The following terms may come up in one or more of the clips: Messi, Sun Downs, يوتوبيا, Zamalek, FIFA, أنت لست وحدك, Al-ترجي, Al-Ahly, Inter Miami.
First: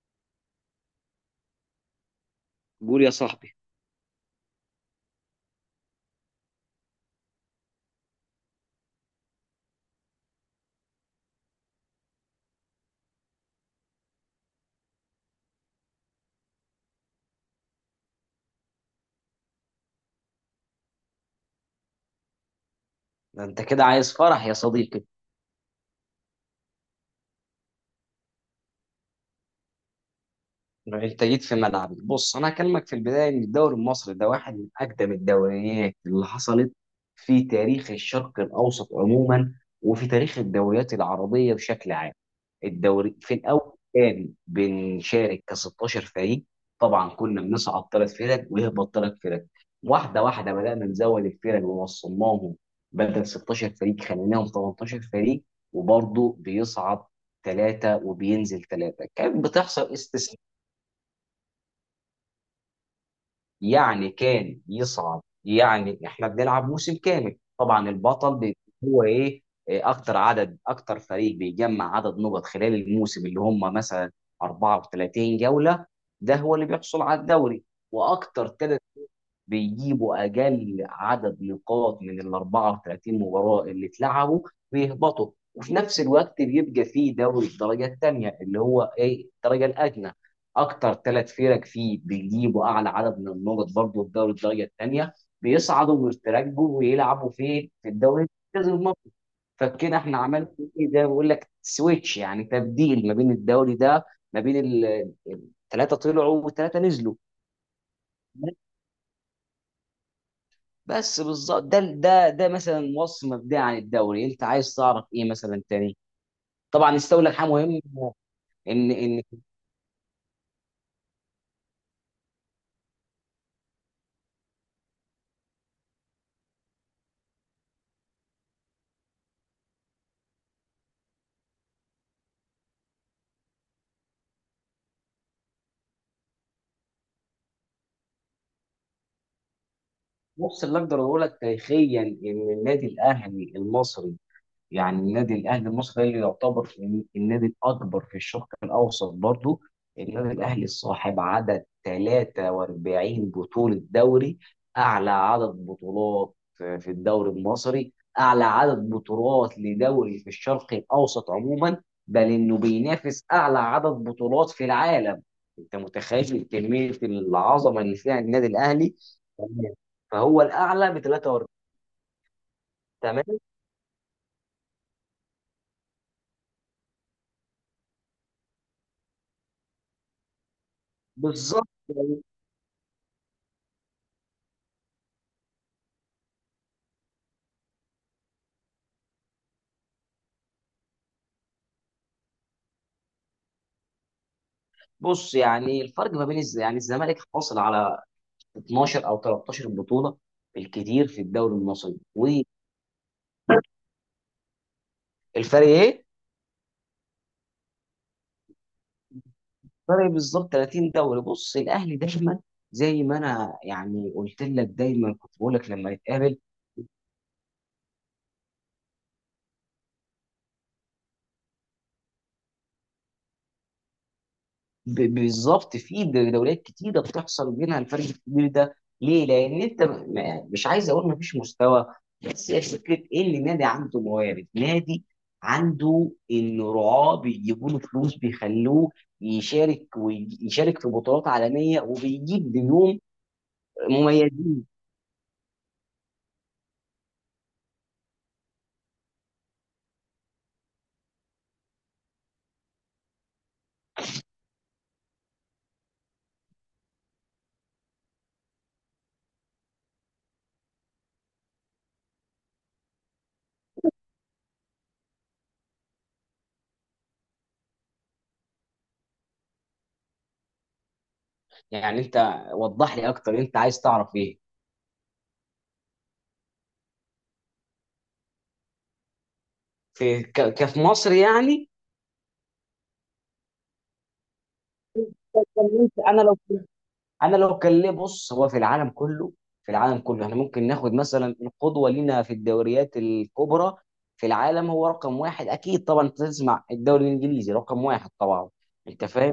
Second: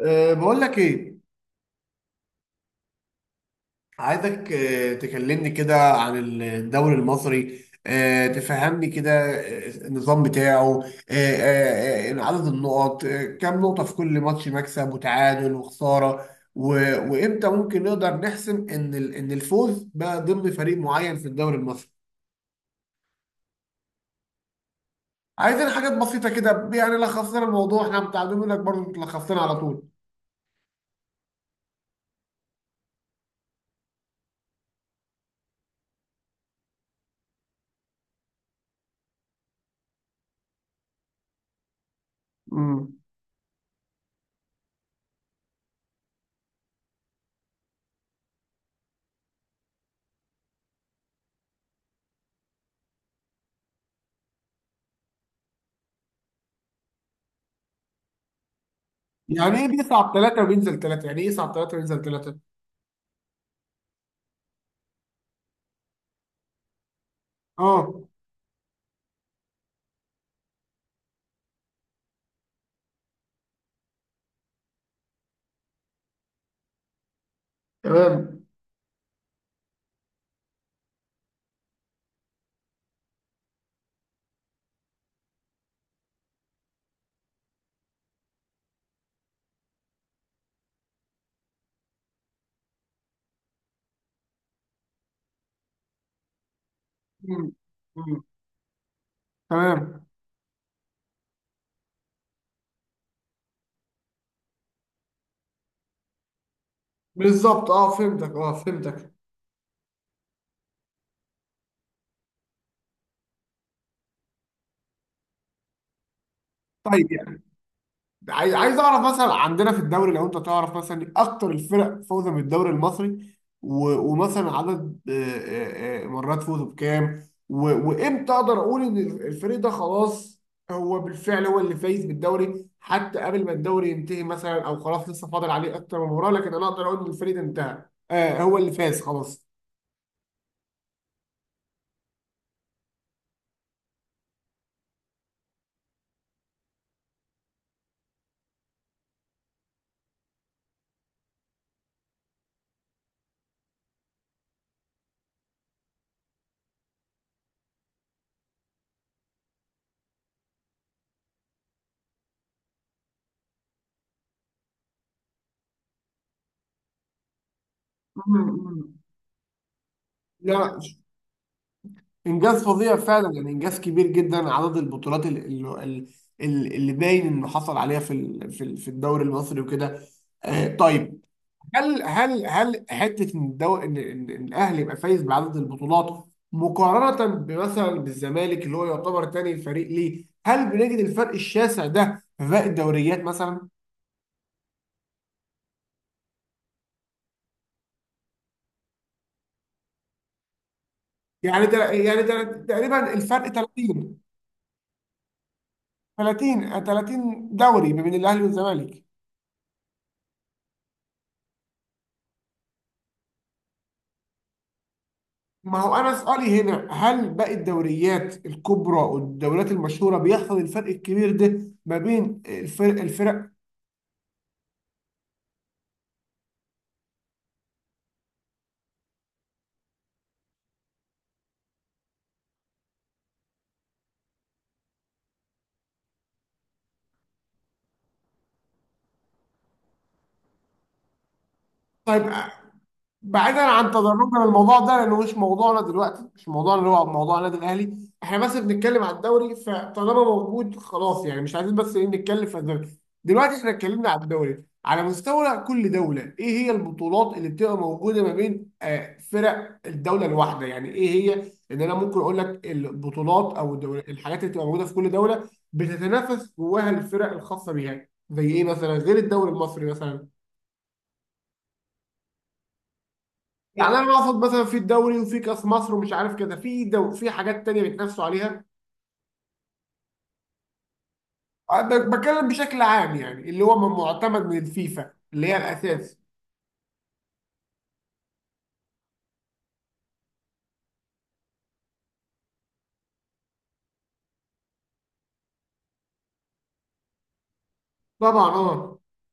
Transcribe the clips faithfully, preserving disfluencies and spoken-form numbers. أه، بقول لك ايه؟ قول يا صاحبي. عايزك أه، تكلمني كده عن الدوري المصري، أه، تفهمني كده، أه، النظام بتاعه، أه، أه، أه، عدد النقط، أه، كام نقطة في كل ماتش، مكسب وتعادل وخسارة. و- وامتى ممكن نقدر نحسم ان ال- ان الفوز بقى ضمن فريق معين في الدوري المصري؟ ده انت كده عايز فرح يا صديقي. عايزين حاجات بسيطة كده، يعني لخص لنا الموضوع، احنا متعلمين لك برضه لخصنا على طول. انت جيت في ملعبي. بص انا هكلمك في البدايه ان الدوري المصري ده واحد من اقدم الدوريات اللي حصلت في تاريخ الشرق الاوسط عموما، وفي تاريخ الدوريات العربيه بشكل عام. امم. الدوري في الاول كان بنشارك ك ستة عشر فريق. طبعا كنا بنصعد ثلاث فرق ويهبط ثلاث فرق. واحده واحده بدانا نزود الفرق ووصلناهم بدل ستاشر فريق خليناهم تمنتاشر فريق. وبرضه بيصعد ثلاثه وبينزل ثلاثه، كانت يعني ايه بتحصل بيصعد استثناءات. ثلاثة وبينزل ثلاثة؟ يعني ايه يصعد ثلاثة وينزل ثلاثة؟ يعني كان يصعد، يعني احنا بنلعب موسم كامل، طبعا اه. البطل بي- هو ايه، إيه اكتر عدد، اكتر فريق بيجمع عدد نقط خلال الموسم، اللي هم مثلا اربعة وتلاتين جولة، ده هو اللي بيحصل على الدوري. تمام. واكتر ثلاث بيجيبوا اقل عدد نقاط من ال اربع وثلاثين مباراه اللي اتلعبوا بيهبطوا. وفي نفس الوقت بيبقى فيه دوري الدرجه الثانيه اللي هو ايه الدرجه الادنى. اكتر ثلاث فرق فيه بيجيبوا اعلى عدد من النقط برضه في دوري الدرجه الثانيه، بيصعدوا ويترجوا ويلعبوا مم. في في مم. الدوري المركز المصري. فكده تمام. احنا عملنا ايه، ده بقول لك سويتش، يعني تبديل ما بين الدوري ده، ما بين ثلاثه طلعوا وثلاثه نزلوا. بالظبط، اه فهمتك، اه فهمتك. بس بالظبط ده ده ده مثلا وصف مبدئي عن الدوري. انت عايز تعرف ايه مثلا تاني؟ طبعا طيب استولى يعني حاجه مهمه. عاي- عايز ان اعرف ان مثلا، في عندنا في الدوري لو انت تعرف مثلا اكتر الفرق فوزا بالدوري المصري، و- ومثلا عدد آه، آه، آه، مرات فوزه بكام، و- وامتى اقدر اقول ان الفريق ده خلاص هو بالفعل هو اللي فايز بالدوري حتى قبل ما الدوري ينتهي مثلا، او خلاص لسه فاضل عليه اكتر من مباراه، لكن انا اقدر اقول ان الفريق ده انتهى، آه هو اللي فاز خلاص. النص اللي اقدر اقول لك تاريخيا ان النادي الاهلي المصري، يعني النادي الاهلي المصري اللي يعتبر النادي الاكبر في الشرق الاوسط برضو. النادي الاهلي صاحب عدد تلاتة واربعين بطوله دوري، اعلى عدد بطولات في الدوري المصري، اعلى عدد بطولات لدوري في الشرق الاوسط عموما، بل انه بينافس اعلى عدد بطولات في العالم. انت متخيل كميه العظمه اللي فيها النادي مم. الاهلي؟ مم. تمام. فهو لا، الاعلى ب ثلاث واربعين. انجاز فظيع فعلا، تمام، يعني انجاز كبير جدا، عدد البطولات اللي اللي, اللي باين انه حصل عليها في ال- في ال- في الدوري المصري وكده. آه، طيب. بالظبط. هل هل هل حته ان الدو... ان إن- إن الاهلي يبقى فايز بعدد البطولات مقارنه بمثلا بالزمالك اللي هو يعتبر تاني فريق ليه؟ هل بنجد الفرق الشاسع ده في باقي الدوريات مثلا؟ بص يعني الفرق ما بين الز... يعني الزمالك حاصل على اتناشر او تلتاشر بطوله بالكتير في الدوري يعني تل... المصري، يعني والفرق تل... تقريبا الفرق ثلاثين، ايه؟ ثلاثين، ثلاثين دوري ما بين الاهلي والزمالك. فرق بالظبط ثلاثين دوري. بص الاهلي دايما، زي ما انا يعني قلت لك دايما كنت بقول لك ما لما هو انا نتقابل، سؤالي هنا، هل باقي الدوريات الكبرى والدوريات المشهوره بيحصل الفرق الكبير ده ما بين الفرق الفرق ب- بالظبط في دوريات كتيره بتحصل بينها الفرق الكبير ده. ليه؟ لان انت م- م- مش عايز اقول مفيش مستوى، بس هي فكره ان النادي عنده موارد، نادي عنده انه رعاه بيجيبوا له فلوس، بيخلوه يشارك ويشارك في بطولات عالميه طيب وبيجيب نجوم بعيدا عن تدرجنا مميزين، للموضوع ده لانه مش موضوعنا دلوقتي، مش موضوعنا اللي هو موضوع النادي الاهلي، احنا بس بنتكلم على الدوري، فطالما موجود خلاص يعني مش عايزين، بس ايه نتكلم في الدوري. دلوقتي احنا اتكلمنا على الدوري على مستوى كل دوله، ايه هي البطولات اللي بتبقى موجوده ما بين آه، فرق الدوله الواحده، يعني ايه هي، ان انا ممكن اقول لك البطولات او الدول، الحاجات اللي بتبقى موجوده في كل دوله بتتنافس جواها الفرق الخاصه بيها زي ايه مثلا غير الدوري المصري مثلا؟ يعني. انت وضح لي اكتر، انت عايز يعني انا تعرف ايه؟ اقصد مثلا في الدوري وفي كاس مصر ومش عارف كده، في دو في حاجات تانية بيتنافسوا عليها. في ك- كفي مصر يعني. أه، ب- بتكلم بشكل عام يعني اللي هو م- معتمد من الفيفا اللي هي الاساس. انا لو انا لو كان ليه، بص هو في العالم كله، في العالم كله احنا ممكن ناخد مثلا القدوه لينا في الدوريات الكبرى في العالم. هو رقم واحد اكيد طبعا، انت تسمع الدوري الانجليزي رقم واحد طبعا طبعا. اه. انت فاهم؟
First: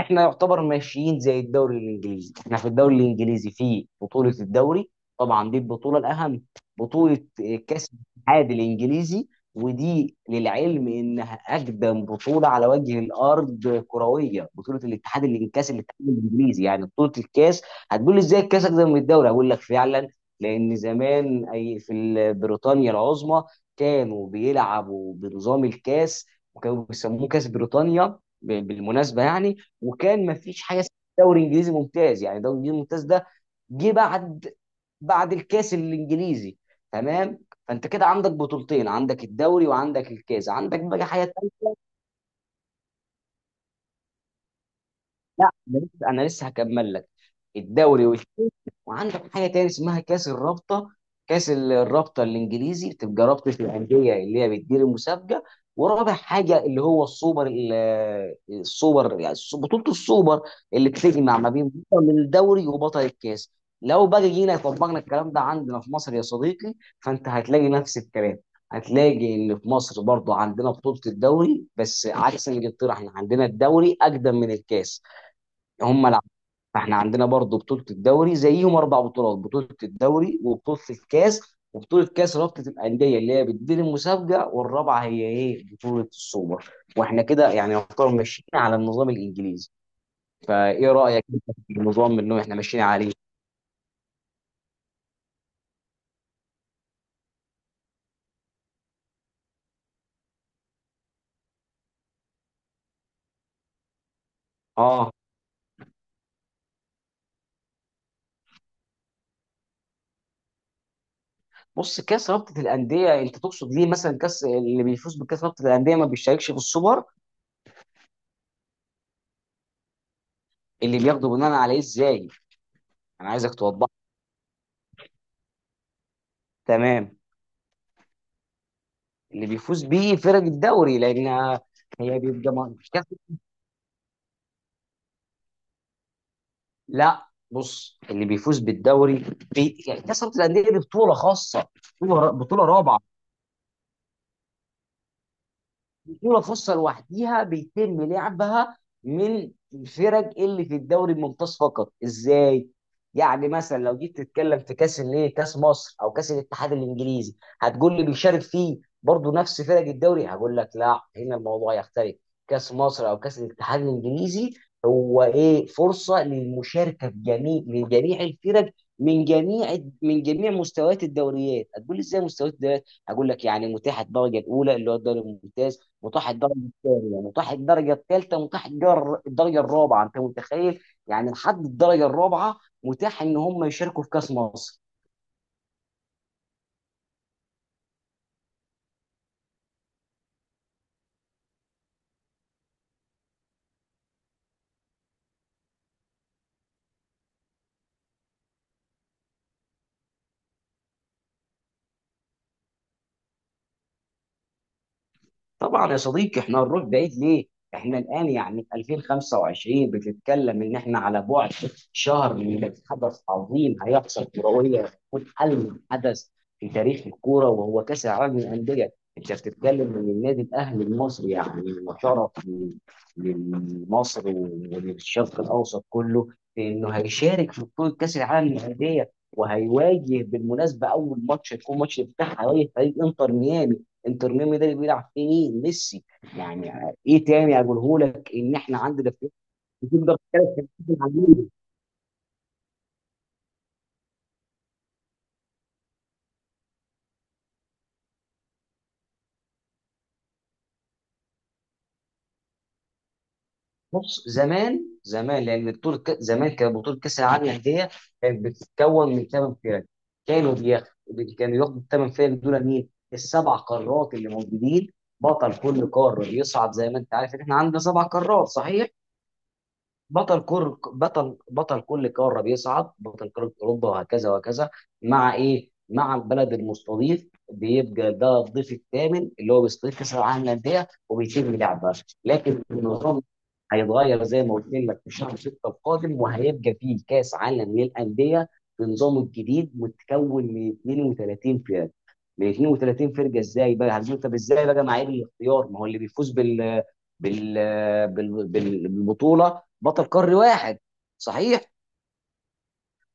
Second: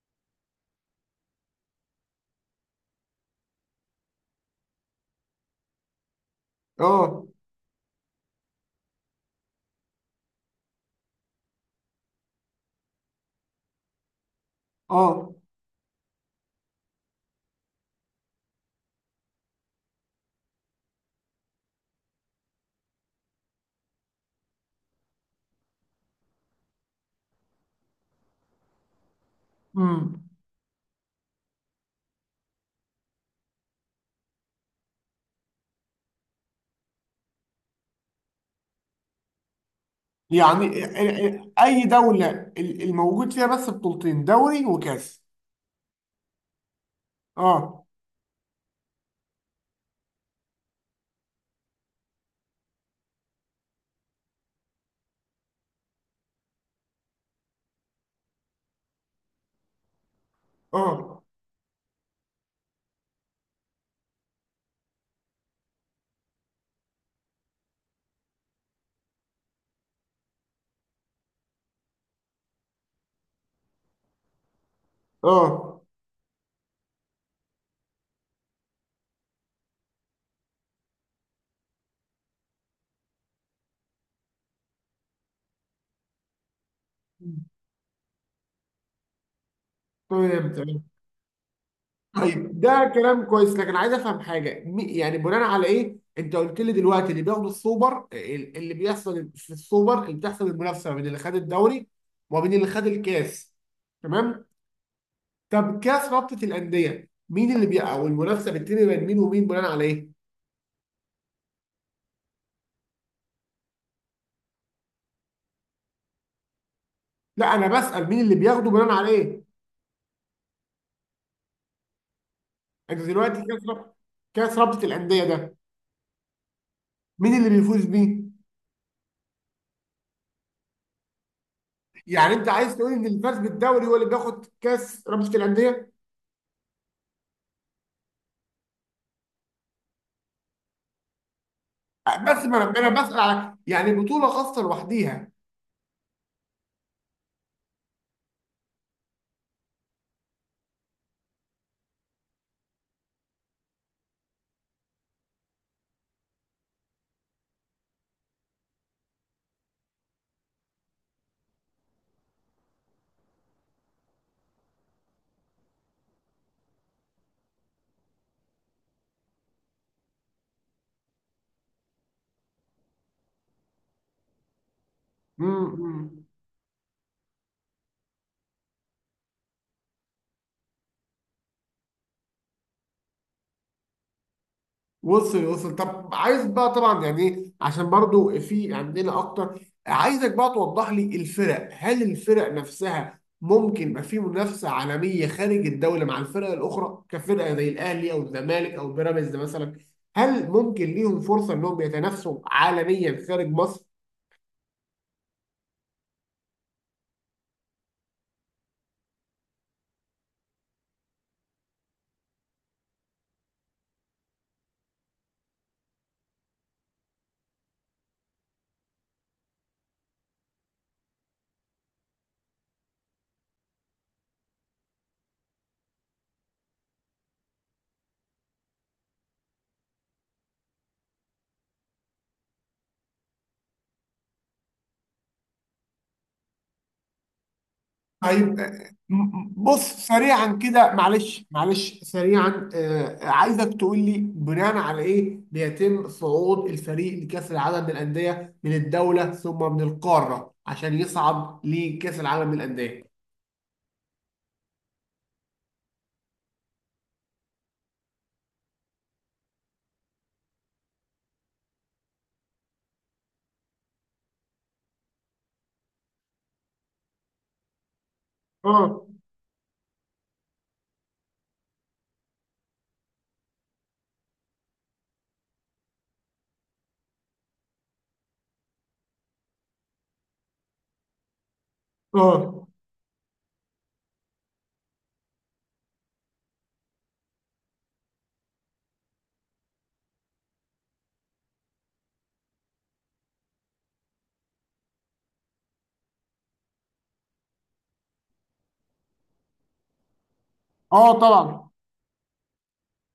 احنا يعتبر ماشيين زي الدوري الانجليزي. احنا في الدوري الانجليزي في بطولة الدوري، طبعا دي البطولة الاهم، اه بطولة كاس الاتحاد الانجليزي، ودي للعلم انها اقدم بطولة على وجه الارض كروية. بطولة الاتحاد اه. الإن- كاس الاتحاد الانجليزي، يعني بطولة الكاس. هتقول لي ازاي الكاس اقدم من الدوري؟ هقول لك فعلا. لان زمان، اي في ال- بريطانيا العظمى كانوا بيلعبوا بنظام الكاس، وكانوا بيسموه كاس بريطانيا ب- بالمناسبة يعني. امم. وكان ما فيش حاجه اسمها دوري انجليزي ممتاز. يعني دوري انجليزي ممتاز ده جه بعد بعد الكاس الانجليزي. تمام. فانت كده عندك بطولتين، عندك الدوري وعندك الكاس. يعني عندك ال- بقى حاجه تانيه، ال- اي دوله ال- الموجود فيها بس بطولتين، دوري وكاس؟ لا، انا لسه أنا لسه هكمل لك. اه. الدوري والكاس، وعندك حاجه تاني اسمها كاس الرابطه. كاس ال- الرابطه الانجليزي بتبقى رابطه الانديه اللي هي بتدير المسابقه. ورابع حاجه اللي هو السوبر، ال- السوبر، يعني الس- بطوله السوبر اللي اه بتجمع ما بين بطل الدوري وبطل الكاس. لو بقى جينا طبقنا الكلام ده عندنا في مصر يا صديقي، فانت هتلاقي نفس الكلام. هتلاقي ان في مصر برضو عندنا بطولة الدوري، بس عكس الانجلترا احنا عندنا الدوري اقدم من الكاس. اه. هم. فاحنا عندنا برضو بطولة الدوري زيهم، اربع بطولات: بطولة الدوري، وبطولة الكاس، وبطولة كاس رابطة الأندية اللي هي بتدير المسابقة، والرابعة هي ايه بطولة السوبر. واحنا كده يعني يعتبر ماشيين على النظام الإنجليزي. تمام تمام. فايه رأيك انت في النظام اللي احنا طيب ماشيين ده عليه؟ كلام كويس لكن عايز افهم حاجه، م- يعني بناء على ايه؟ انت قلت لي دلوقتي اللي بياخدوا السوبر، ال- اللي بيحصل في السوبر، اللي بتحصل المنافسه ما بين اللي خد الدوري وما بين اللي خد الكاس. تمام. اه، طب كاس رابطه الانديه مين اللي بي... او المنافسه بتتم بين مين ومين بناء على ايه؟ بص. كاس رابطة الأندية انت تقصد ليه مثلا كاس اللي بيفوز بكاس رابطة الأندية ما بيشاركش في السوبر، لا، انا بسال مين اللي بياخده بناء على ايه. اللي بياخده بناء عليه ازاي، انت انا دلوقتي عايزك كاس توضح. رابطه كاس رابطه الانديه ده، تمام. مين اللي بيفوز بيه؟ اللي بيفوز بيه فرق الدوري لأن هي يعني انت بيبقى، عايز تقول ان اللي فاز بالدوري هو اللي بياخد كاس رابطه الانديه؟ لا بص اللي بيفوز بالدوري بي... يعني كسبت الانديه دي بطوله خاصه، بطوله بس ما بطوله انا أنا رابعه. بسأل على يعني بطولة خاصة لوحديها. بطولة خاصة لوحديها بيتم لعبها من الفرق اللي في الدوري الممتاز فقط. ازاي؟ يعني مثلا لو جيت تتكلم في كاس الايه كاس مصر او كاس الاتحاد الانجليزي، هتقول لي بيشارك فيه برضه نفس فرق الدوري. هقول لك لا، هنا الموضوع يختلف. كاس مصر او كاس الاتحاد الانجليزي هو ايه فرصة للمشاركة في جميع من جميع الفرق من جميع من جميع مستويات الدوريات. هتقول لي ازاي مستويات الدوريات؟ هقول لك يعني متاحه الدرجه الاولى اللي هو الدوري الممتاز، امم. متاح الدرجه الثانيه، يعني متاح الدرجه الثالثه، متاح الجر- الدرجه الرابعه. انت متخيل يعني لحد الدرجه الرابعه متاح ان هم يشاركوا في كاس مصر؟ وصل وصل. طب عايز بقى طبعا، يعني ايه، عشان برضو في عندنا اكتر. عايزك بقى توضح لي الفرق، هل الفرق نفسها ممكن يبقى في منافسة عالمية خارج الدولة مع الفرق الأخرى كفرقة زي الأهلي أو الزمالك أو بيراميدز مثلا؟ هل ممكن ليهم فرصة إنهم يتنافسوا عالميا خارج مصر؟ طبعا يا صديقي، احنا هنروح بعيد ليه؟ احنا الان يعني في الفين وخمسة وعشرين بتتكلم، ان احنا على بعد شهر من حدث عظيم هيحصل كرويا، هيكون ألم حدث في تاريخ الكوره، وهو كاس العالم للانديه، انت بتتكلم ان النادي الاهلي المصري يعني وشرف ل- لمصر وللشرق الاوسط كله في انه هيشارك في بطوله كاس العالم للانديه، وهيواجه بالمناسبه اول ماتش، هيكون ماتش افتتاح، هيواجه فريق انتر ميامي. انتر ميامي ده اللي بيلعب فيه مين؟ ميسي. يعني ايه تاني اقولهولك ان طيب احنا آه، عندنا في، م- بص تقدر سريعا تتكلم كده، في معلش العالمية. معلش، سريعا، آه، عايزك تقول لي بناء على ايه بيتم صعود الفريق لكأس العالم للأندية من الدولة ثم من القارة عشان يصعد لكأس العالم للأندية؟ بص زمان، زمان لان بطوله ك- زمان كانت بطوله كاس العالم للانديه كانت بتتكون من ثمان فرق. كانوا بياخدوا كانوا ياخدوا الثمان فرق دول مين؟ السبع قارات اللي موجودين، بطل كل قاره بيصعد. زي ما انت عارف ان احنا عندنا سبع قارات صحيح؟ اه بطل كل بطل بطل كل قاره بيصعد، بطل قاره اوروبا وهكذا وهكذا، مع ايه؟ مع البلد المستضيف، بيبقى ده الضيف الثامن اللي هو بيستضيف كاس العالم للانديه وبيتم لعبها. لكن اه النظام هيتغير زي ما قلت لك في شهر ستة القادم، وهيبقى فيه كاس عالم للانديه بنظامه الجديد متكون من اثنين وثلاثين فرقه. من اتنين وتلاتين فرقه، ازاي بقى، هتقول طب ازاي بقى معايير الاختيار؟ ما هو اللي بيفوز بال بال بال- بال- بالبطوله بطل قاري واحد اه. طبعا. صحيح؟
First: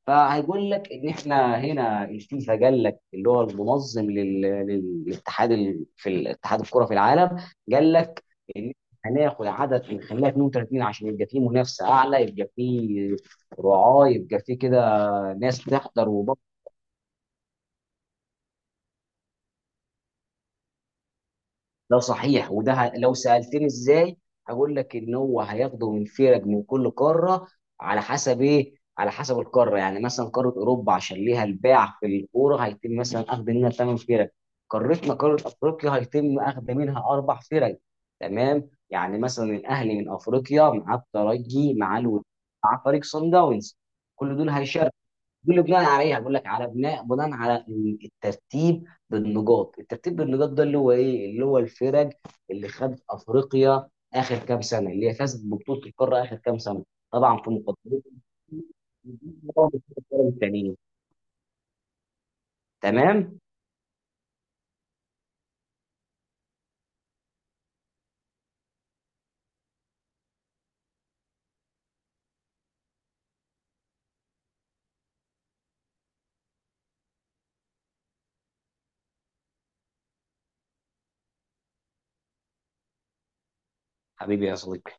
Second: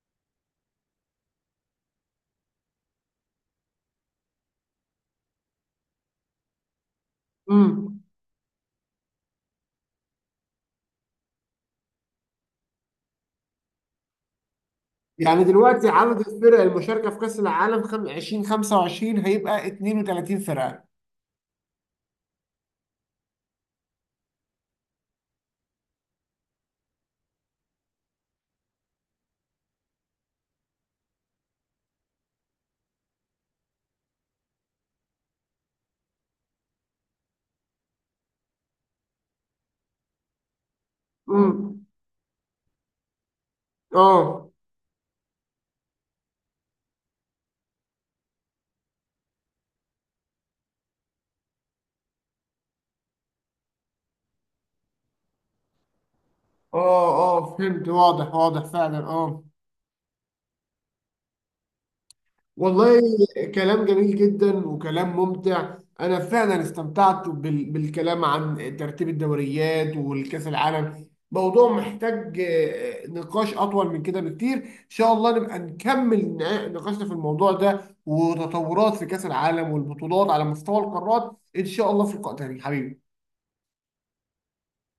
فهيقول لك ان احنا هنا الفيفا، قال لك اللي هو المنظم لل- لل- للاتحاد ال- في الاتحاد الكره في العالم، قال امم. لك ان هناخد عدد نخليها اتنين وتلاتين عشان يبقى فيه منافسه اعلى، يبقى فيه رعاه، يبقى فيه كده يعني ناس دلوقتي تحضر. عدد الفرق المشاركة في كأس العالم خم- ألفين وخمسة وعشرين هيبقى اتنين وتلاتين فرقة؟ ده صحيح. وده ه- لو سألتني ازاي، هقول لك ان هو هياخده من فرق من كل قاره على حسب ايه، على حسب القاره. يعني مثلا قاره اوروبا عشان ليها الباع في الكوره هيتم مثلا اخذ منها ثمان فرق، قارتنا قاره افريقيا هيتم اخذ منها اربع فرق. تمام. يعني مثلا الاهلي من افريقيا مع الترجي، امم. مع الود، مع فريق صن داونز، اه كل دول هيشاركوا. دول اللي بناء عليها بقول لك على بناء بناء على إن الترتيب بالنقاط. الترتيب بالنقاط ده اللي هو ايه اللي هو الفرق اللي خدت افريقيا اخر كام سنه، اللي هي فازت ببطوله القاره اخر كام سنه، اه طبعا في اه. فهمت، مقدمه واضح واضح فعلا. اه. التانيين. والله تمام. كلام جميل جدا وكلام ممتع. انا فعلا استمتعت بال- بالكلام عن ترتيب الدوريات والكاس العالم، موضوع محتاج آه، نقاش اطول من كده بكتير، ان شاء الله نبقى نكمل نا- نقاشنا في الموضوع ده وتطورات في كاس العالم والبطولات على مستوى القارات، ان شاء الله في لقاء تاني حبيبي. حبيبي يا صديقي.